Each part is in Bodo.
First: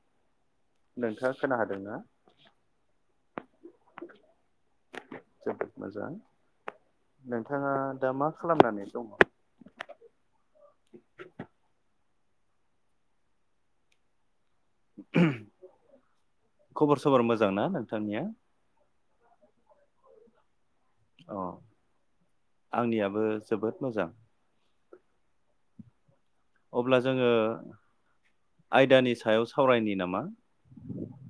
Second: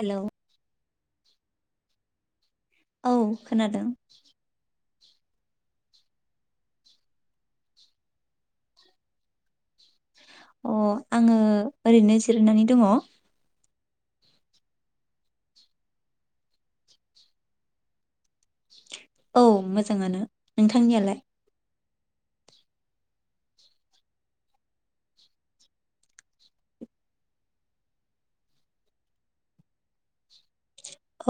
हेल' नोंथाङा खोनाहैदोंना औ खोनादों [inaudible] अ आङो ओरैनो जिरायनानै दङ खबर सबर मोजां ना नोंथांनिया औ मोजाङानो नोंथांनियालाय अ आंनियाबो जोबोद मोजां अब्ला जोङो आयदानि सायाव सावरायनि नामा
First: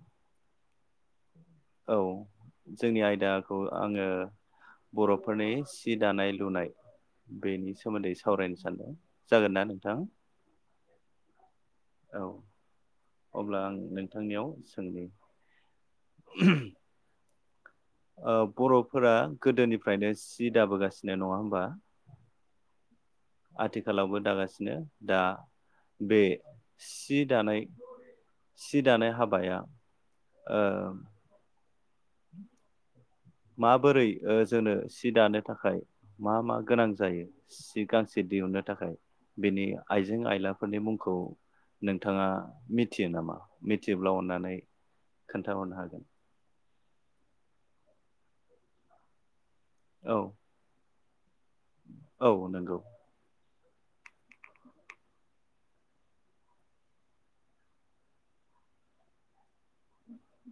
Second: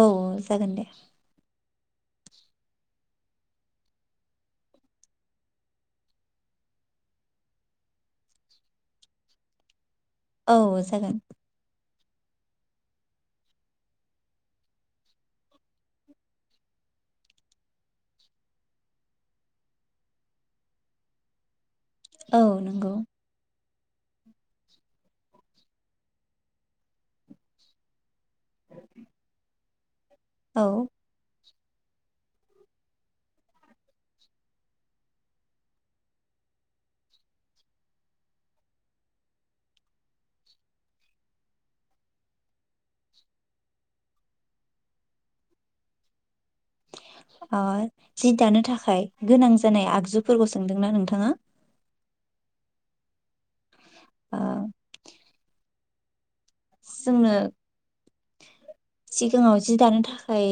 औ औ जागोन दे औ जोंनि आयदाखौ आङो बर'फोरनि सि दानाय लुनाय बेनि सोमोन्दै सावरायनो सानदों जागोन नना नोंथां औ जागोन औ अब्ला आं नोंथांनियाव सोंदि बर'फोरा गोदोनिफ्रायनो जि दाबोगासिनो नङा होमबा औ नंगौ आथिखालावबो दागासिनो दा बे सि दानाय सि दानाय हाबाया औ ओ माबोरै जोंनो सि दानो थाखाय मा मा गोनां जायो सि गांसे दिहुननो थाखाय बेनि आइजें आयलाफोरनि मुंखौ नोंथाङा मिथियो नामा मिथिोब्ल' अनानै खोन्थाहरनो हागोन जि दानो थाखाय गोनां जानाय औ आगजुफोरखौ सोंदोंना नोंथां थाङा औ नंगौ अ जोंनो सिगाङाव जि दानो थाखाय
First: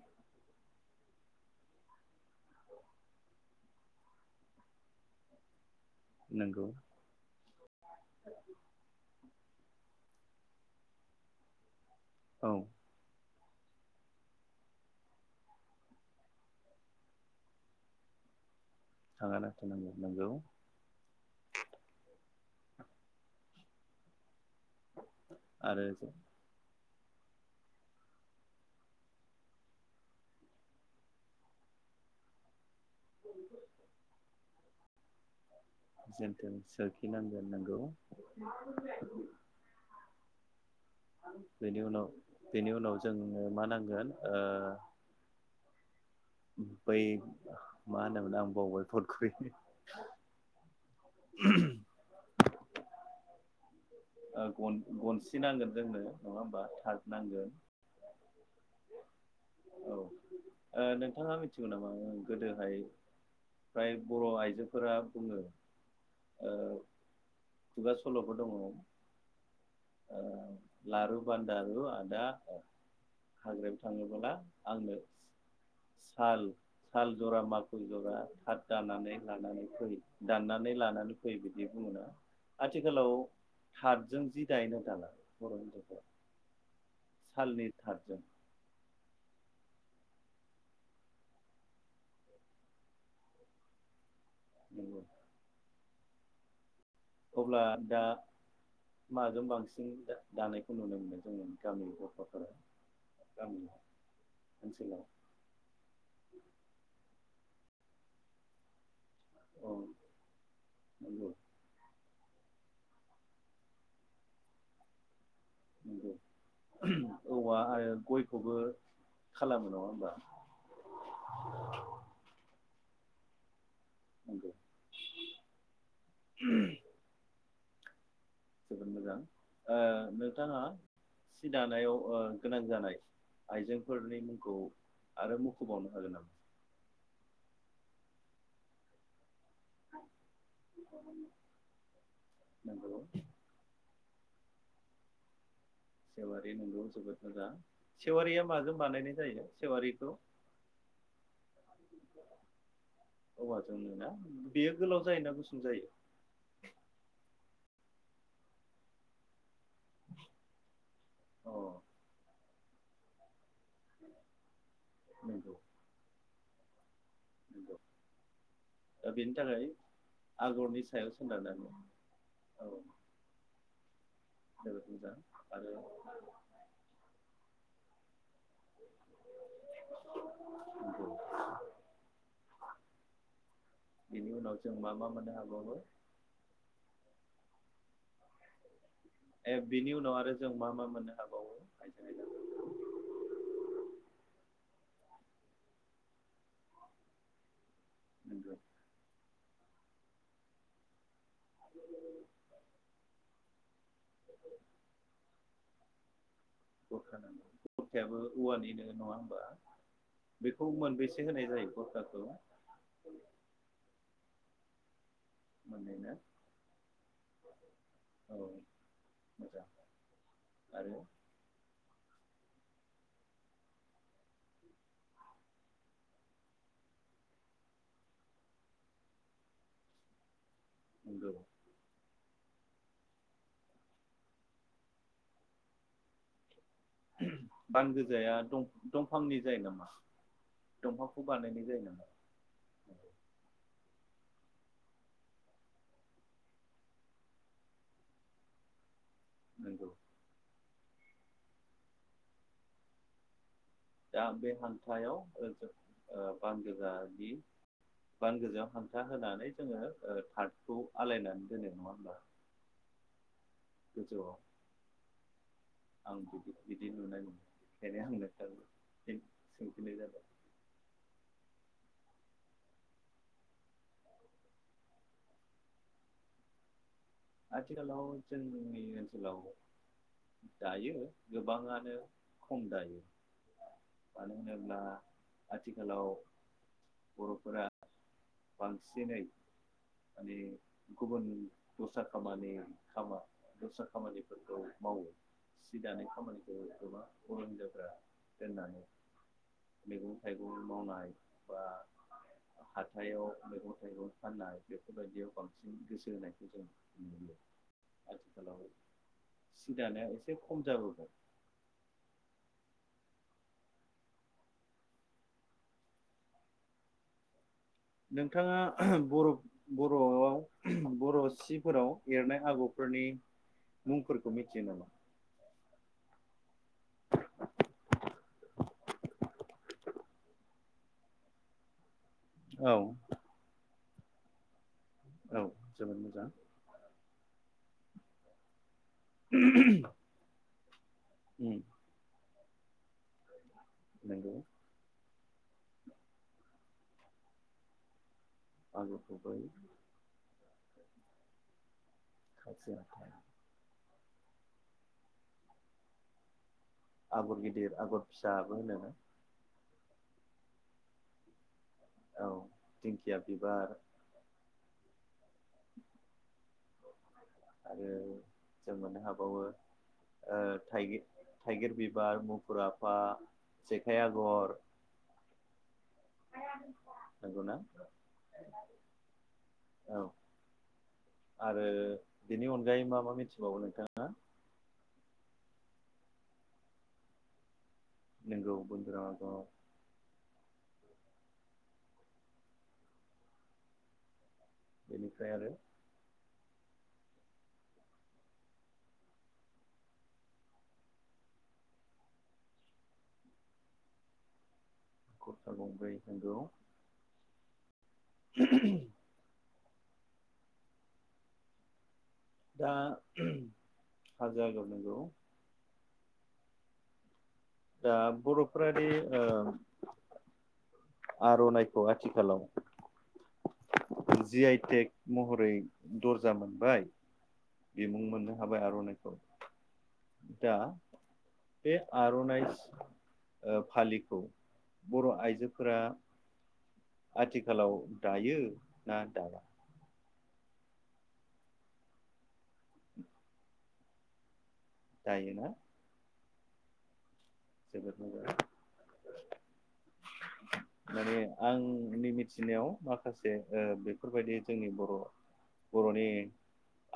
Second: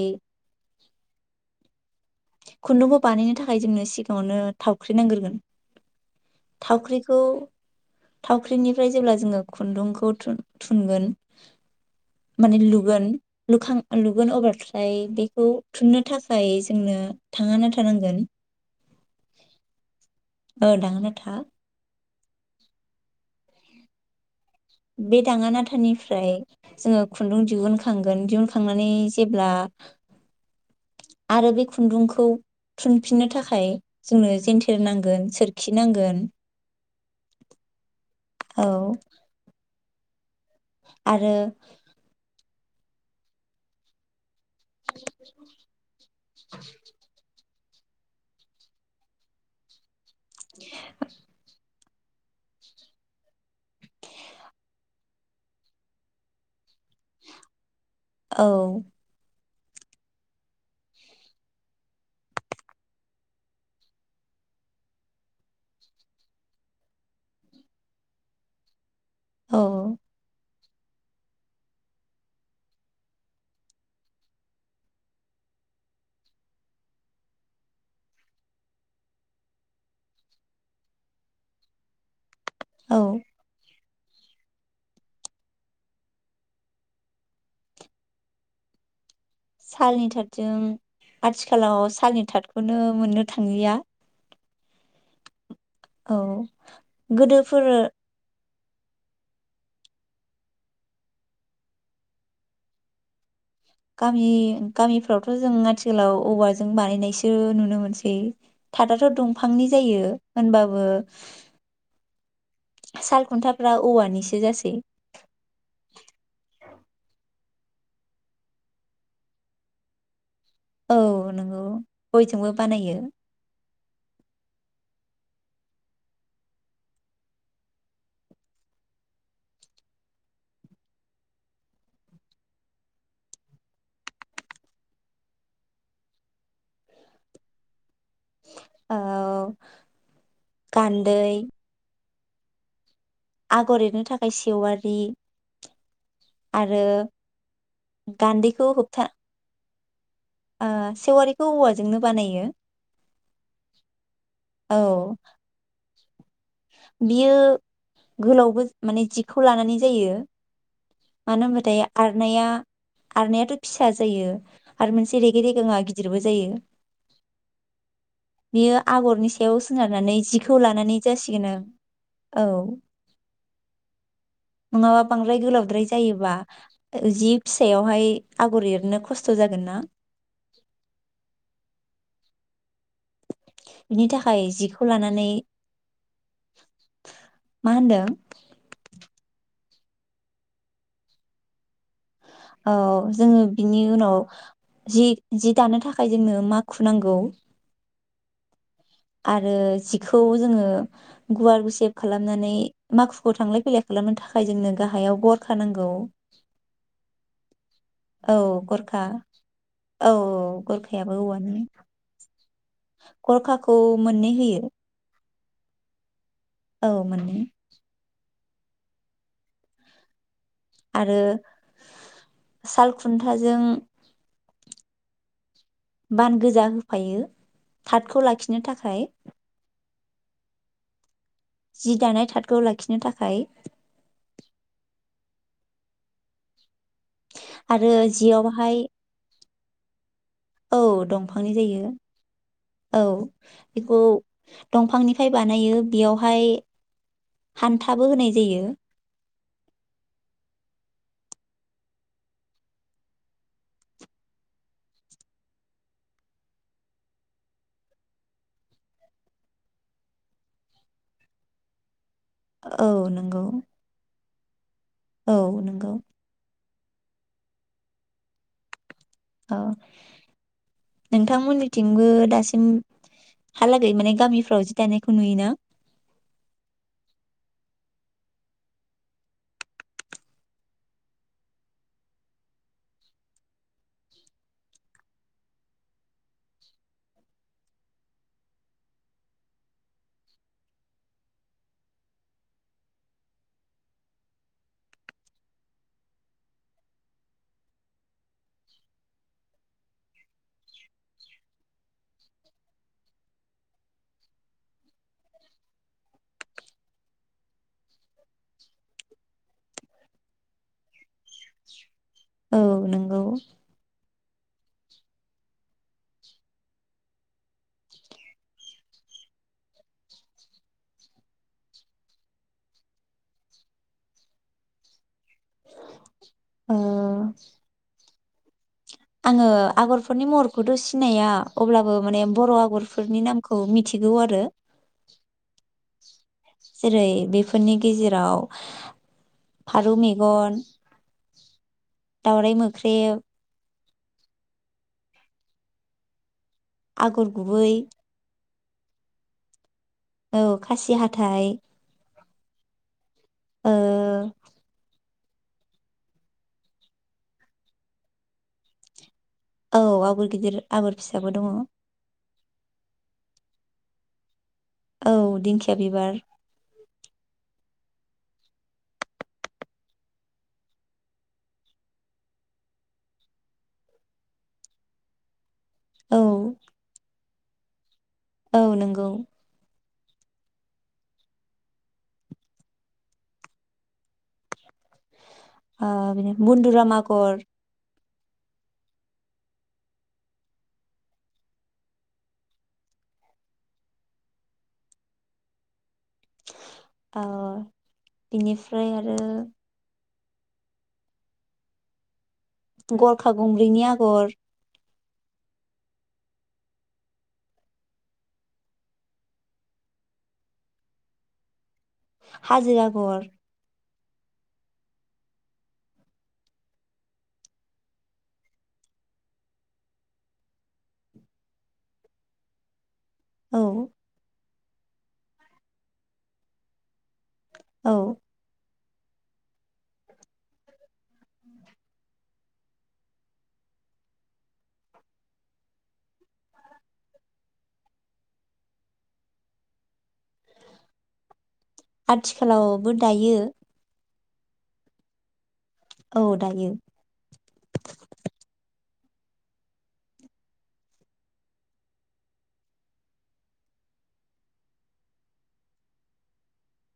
खुन्दुंखौ बानायनो थाखाय जोंनो सिगाङावनो थावख्रि नांगोरगोन नंगौ थावख्रिखौ थावख्रिनिफ्राय जेब्ला जोङो खुन्दुंखौ थुन थुनगोन औ माने लुगोन लुखां लुगोन अब्लाथाय बेखौ थुननो थाखाय जोंनो थाङा नाथा नांगोन थाङानाथा नांगोन औ दाङानाथा बे दाङानाथा आरो निफ्राय जोङो खुन्दुं दिहुनखांगोन दिहुनखांनानै जेब्ला आरो बे खुन्दुंखौ थुनफिननो थाखाय जोंनो जेनथे नांगोन सोर जेनथेन सोरखिनांगोन नोंगौ। औ [inaudible] आरो बेनि उनाव बेनि उनाव जोंनो मा नांगोन ओह [inaudible] बै मा होनोमोन आं बावबाय [unintelligible] [inaudible] [inaudible] [inaudible] ओ गन गनसि नांगोन जोंनो नङा होमबा थार नांगोन। औ। औ ओ नोंथाङा मिथिगौ नामा गोदोहाय फ्राय बर' आइजोफोरा बुङो ओ खुगा सल'फोर दङ। औ [inaudible] लारु बान्दारु आदा हाग्रायाव थाङोबोला आंनो सा साल साल जरा माखुर जरा थाथ दानानै लानानै फै दाननानै लानानै फै बिदि बुङोना? औ आथिखालाव तातजों जि दायो ना दाला बर' हिनजावफोरा सालनि थादजों सालनि थाथजों आथिखालाव सालनि थाथखौनो मोननो थांलिया। नंगौ। औ। अब्ला गोदोफोर दा माजों बांसिन दानायखौ नुनो मोनो जोङो गामि गफाफोराव? गामि गामिफ्रावथ' जों आथिखालाव औवाजों बानायनायसो नुनो मोनसै थाद दंफांनि औ जायो होनबाबो नंगौ साल खुन्थाफ्रा औवानिसो जासै। नंगौ औवा आरो गयखौबो खालामो नङा होमबा? औ नोंगौ गयजोंबो बानायो। नंगौ जोबोद मोजां ओ नोंथाङा सि दानायाव ओ गोनां जानाय आइजेंफोरनि मुंखौ आरो मुंख'बावनो हागोन नामा? औ। गान्दै। नंगौ। आगर एरनो थाखाय सेवारि। सेवारि आरो नोंगौ जोबोद मोजां सेवारिया गान्दैखौ माजों होबथा बानायनाय जायो? सेवारिखौ ओ सेवारिखौ औवाजोंनो बानायो औवाजोंनोना बेयो गोलाव औ जायोना गुसुं जायो? बियो गोलावबो माने जिखौ लानानै जायो मानो अ होनबाथाय आर'नाया आर'ननायाथ' फिसा जायो आरो मोनसे रेगे नंगौ रेगोङआ गिदिरबो जायो। नंगौ बेयो आगरनि बेनि सायाव थाखाय सोनारनानै जिखौ आगरनि लानानै सायाव थिगैनो सोनारनानै औ नङाबा जोबोद मोजां बांद्राय गोलावद्राय आरो जायोबा जि जि फिसायावहाय आगर एरनो खस्थ' जागोन ना? बिनि बेनि थाखाय उनाव जों जिखौ मा मा लानानै मोननो हाबावो मा होनदों? ए बिनि उनाव आरो जों मा मा मोननो हाबावो आइजें आइला औ जोङो बिनि उनाव जि जि दानो थाखाय जोंनो माखु नांगौ। नोंगौ आरो जिखौ जोङो गुवार गुसेब खालामनानै माखुखौ थांलाय फै खालामनो थाखाय जोंनो गाहायाव गट होनांगौ [unintelligible] औ औवानिनो गरखा नङा होमबा औ औ बेखौ गरखायाबो मोनबेसे होनाय औवानि जायो गरखाखौ गरखाखौ मोननै होयो। मोननैना? औ मोननै। औ मोजां आरो साल खुन्थाजों बान गोजा होफायो थाथखौ लाखिनो थाखाय। नोंगौ जि दानाय थादखौ लाखिनो थाखाय। आरो बान गोजाया जियावहाय दंफांनि जायो नामा औ दंफांखौ दंफांनि बानायनाय जायो नामा? औ बेखौ दंफांनिफ्राय बानायो बेयावहाय हान्थाबो होनाय जायो। नोंगौ दा बे हांथा आव ओ बान गोजानि बान गोजायाव हांथा होनानै जोङो ओ थार्दखौ आलायनानै दोननाय नङा होमबा? औ नोंगौ। गोजौआव औ नंगौ आं बिदि बिदि नुनाय मोनो ओंखायनो आं नोंथांखौ फिन औ सोंफिननाय जाबाय नोंथांमोननि थिंबो दासिमहाालागै माने गामिफ्राव जि दानायखौ नुयोना? आथिखालाव जोंनि ओनसोलाव दायो गोबाङानो खम दायो मानो होनोब्ला आथिखालाव बरफोरा बांसिनै माने गुबुन दस्रा खामानि खामा दस्रा खामानिफोरखौ मावो सि दानाय खामानिखौ गोबां हिनजावफ्रा दोननानै मैगं थाइगं मावनाय बा हाथायाइाव मैगं थाइगं फाननाय बेफोरबायदियाव बांसिन गोसो होनायखौ जों नुयो आथिखालाव सिदानाया एसे खम जाबोबाय। औ नोंगौ नोंथाङा बर बरआव बर सिफोराव एरनाय आगरफोरनि मुंफोरखौ मिथियो नामा? ओ आङो आगरफोरनि महरखौथ सिनाया अब्लाबो। माने बर औ आगरफोरनि नामखौ मिथि गौ आरो औ जोबोद मोजां। जेरै बेफोरनि गेजेराव फारौ मेगन उम दाावराइ मोख्रे नोंगौ आगर गुबै आगर गुबै औ खासि हाथथाय आतसा ओ आगर गिदिर आगर फिसाबो होनोना औ आगर गिदिर आगर फिसाबो दङ। औ दिंखिया बिबार औ दिंखिया बिबार। आरो जों मोननो हाबावो ओ थाइगिर बिबार मुफुर आफा जेखाइ आगर औ [inaudible] [unintelligible] औ नंगौ औ आरो बेनि अनगायै मा-मा मिथिबावो नोंथाङा आ बिनि बन्दुराम आगर नोंगौ बन्दुराम आगर इनिफ्राय आरो ओ इनिफ्राय आरो गरखा गंब्रैनि आगर गर्खा गंब्रै नंगौ दा हाजो आगर उम हाजो आगर नोंगौ दा बर'फादि ओ आर'नाइखौ आथिखालाव औ। जि आइ टेक महरै दर्जा मोनबाय बिमुं औ मोननो हाबाय आर'नाइ खौ दा बे आर'नाइ ओ फालिखौ बर' आइजोफोरा आथिखालाव दायो ना दाला? आथिखालावबो दायो। दायो ना? औ दायो। जोबोद मोजां माने आंनि मिथिनायाव माखासे ओ बेफोरबायदि जोंनि बर' बर'नि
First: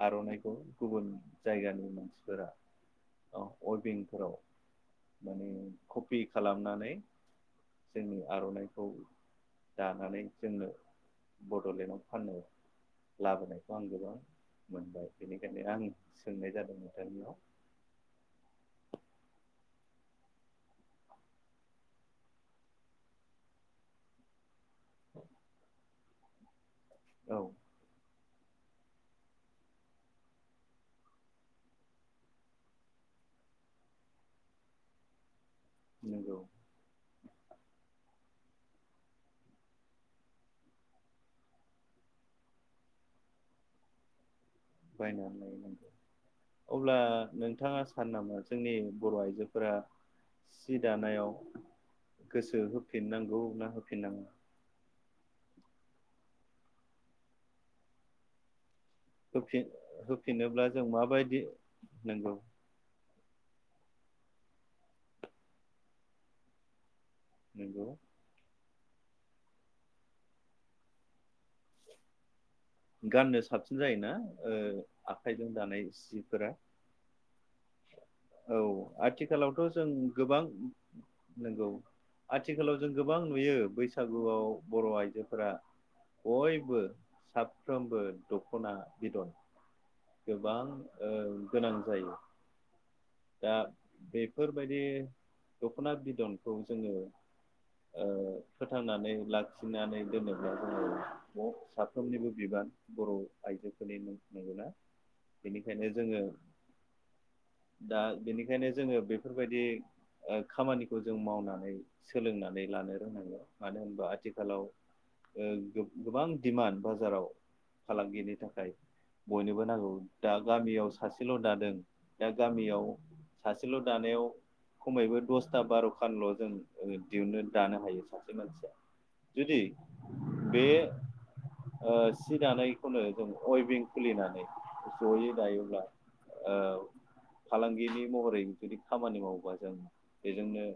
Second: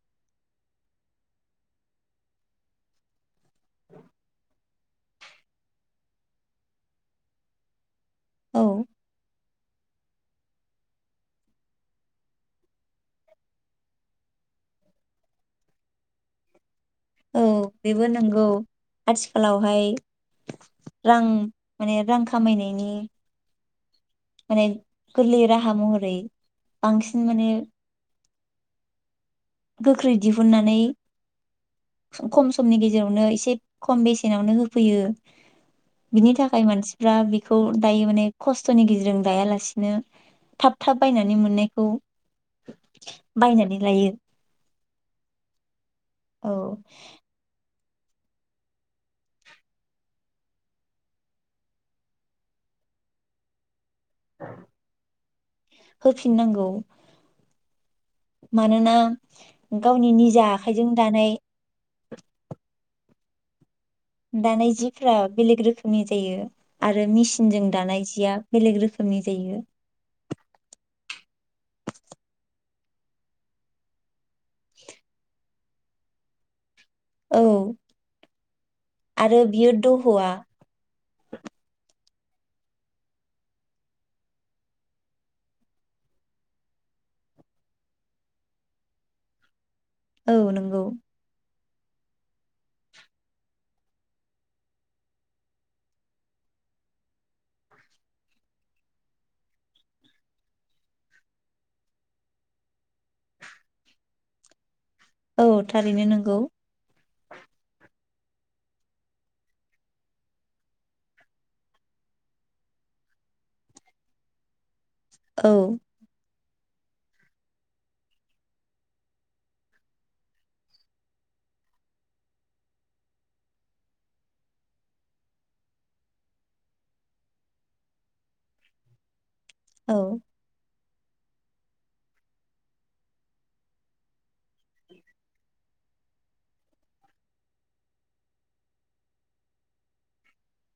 आर'नाइखौ गुबुन जायगानि मानसिफोरा औ अइबिंफोराव माने कपि खालामनानै जोंनि औ आर'नाइखौ दानानै जोंनो बड'लेण्डआव फाननो लाबोनायखौ आं गोबां मोनबाय बेनिखायनो आं सोंनाय जादोंमोन। औ बेबो नंगौ। आथिखालावहाय रां माने रां खामायनायनि माने गोरलै राहा महरै बांसिन औ माने गोख्रै दिहुननानै खम समनि गेजेरावनो एसे खम बेसेनावनो होफैयो बिनि नंगौ थाखाय मानसिफ्रा बि खौ दायो माने खस्थ'नि गेजेरजों दायालासेनो थाब थाब बायनानै मोननायखौ बायनानै लायो। बायनानै लायो। औ अब्ला नोंथाङा सानो नामा जोंनि बर' आइजोफोरा सि दानायाव गोसो होफिननांगौ ना होफिननां होफिननांगौ। माने ना होफिन गावनि निजा आखाइजों दानाय नोंगौ। दानाय जिफ्रा बेलेग रोखोमनि जायो आर रो मिसिनजों नंगौ दानाय जिया बेलेग रोख खोमनि जायो। गाननो साबसिन जायोना ओ आखाइजों दानाय सिफोरा। औ औ आरो आथिखालावथ' बियो जों दह'आ गोबां नोंगौ। आथिखालाव जों गोबां नुयो बैसागुआव बर' आइजोफोरा बयबो साब फ्रोमबो दख'ना बिदन औ गोबां नंगौ ओ गोनां जायो। दा बेफोरबायदि दख'ना बिदनखौ जोङो ओ फोथांनानै लाखिनानै दोनोब्ला जोङो सब साफ्रोमनिबो बिबान बर' आइजोफोरनिनो नंगौ ना? औ थारैनो नोंगौ। दा बेनिखायनो जोङो बेफोरबायदि ओ खामानिखौ जों मावनानै सोलोंनानै लानो रोंनांगौ मानो होनबा आथिखालाव। औ गो-गोबां दिमान बाजाराव फालांगिनि थाखाय बयनोबो नांगौ दा गामियाव सासेल' दादों दाग गामियाव सासेल' दानायाव खमोयबो दसथा बार'खानल' जों ओ दिहुननो दानो हायो सासे मानसिया। जुदि औ बे ओ सि दानायखौनो जों अयभिं खुलिनानै जयै दायोब्ला ओ फालांगिनि महरै जुदि खामानि मावोबा जों बेजोंनो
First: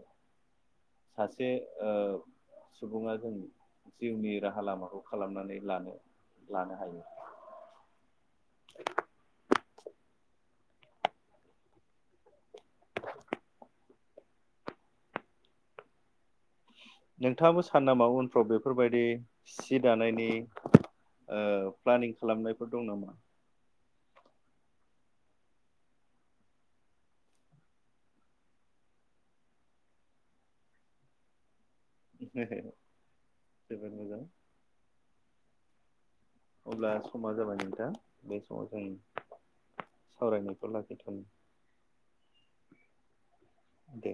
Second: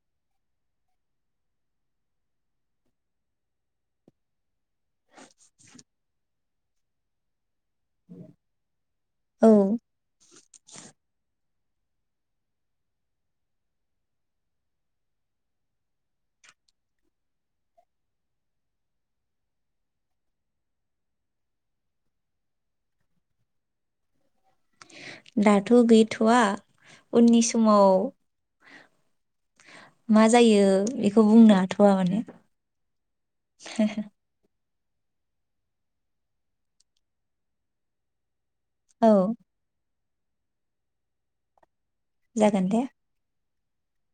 सासे ओ सुबुङा जों जिउनि राहा लामाखौ खालामनानै लानो लानो हायो। औ [inaudible] नोंथाङाबो सानो नामा उनफ्राव बेफोरबायदि सि दानायनि ओ प्लानिं खालामनायफोर दं नामा? दाथ' गैथ'वा उननि समाव मा जायो बेखौ बुंनो हाथ' वा माने। जोबोद मोजां अब्ला समा जाबाय बिदिब्ला औ। सावरायनायखौ लाखिथ' जागोन दे। दे।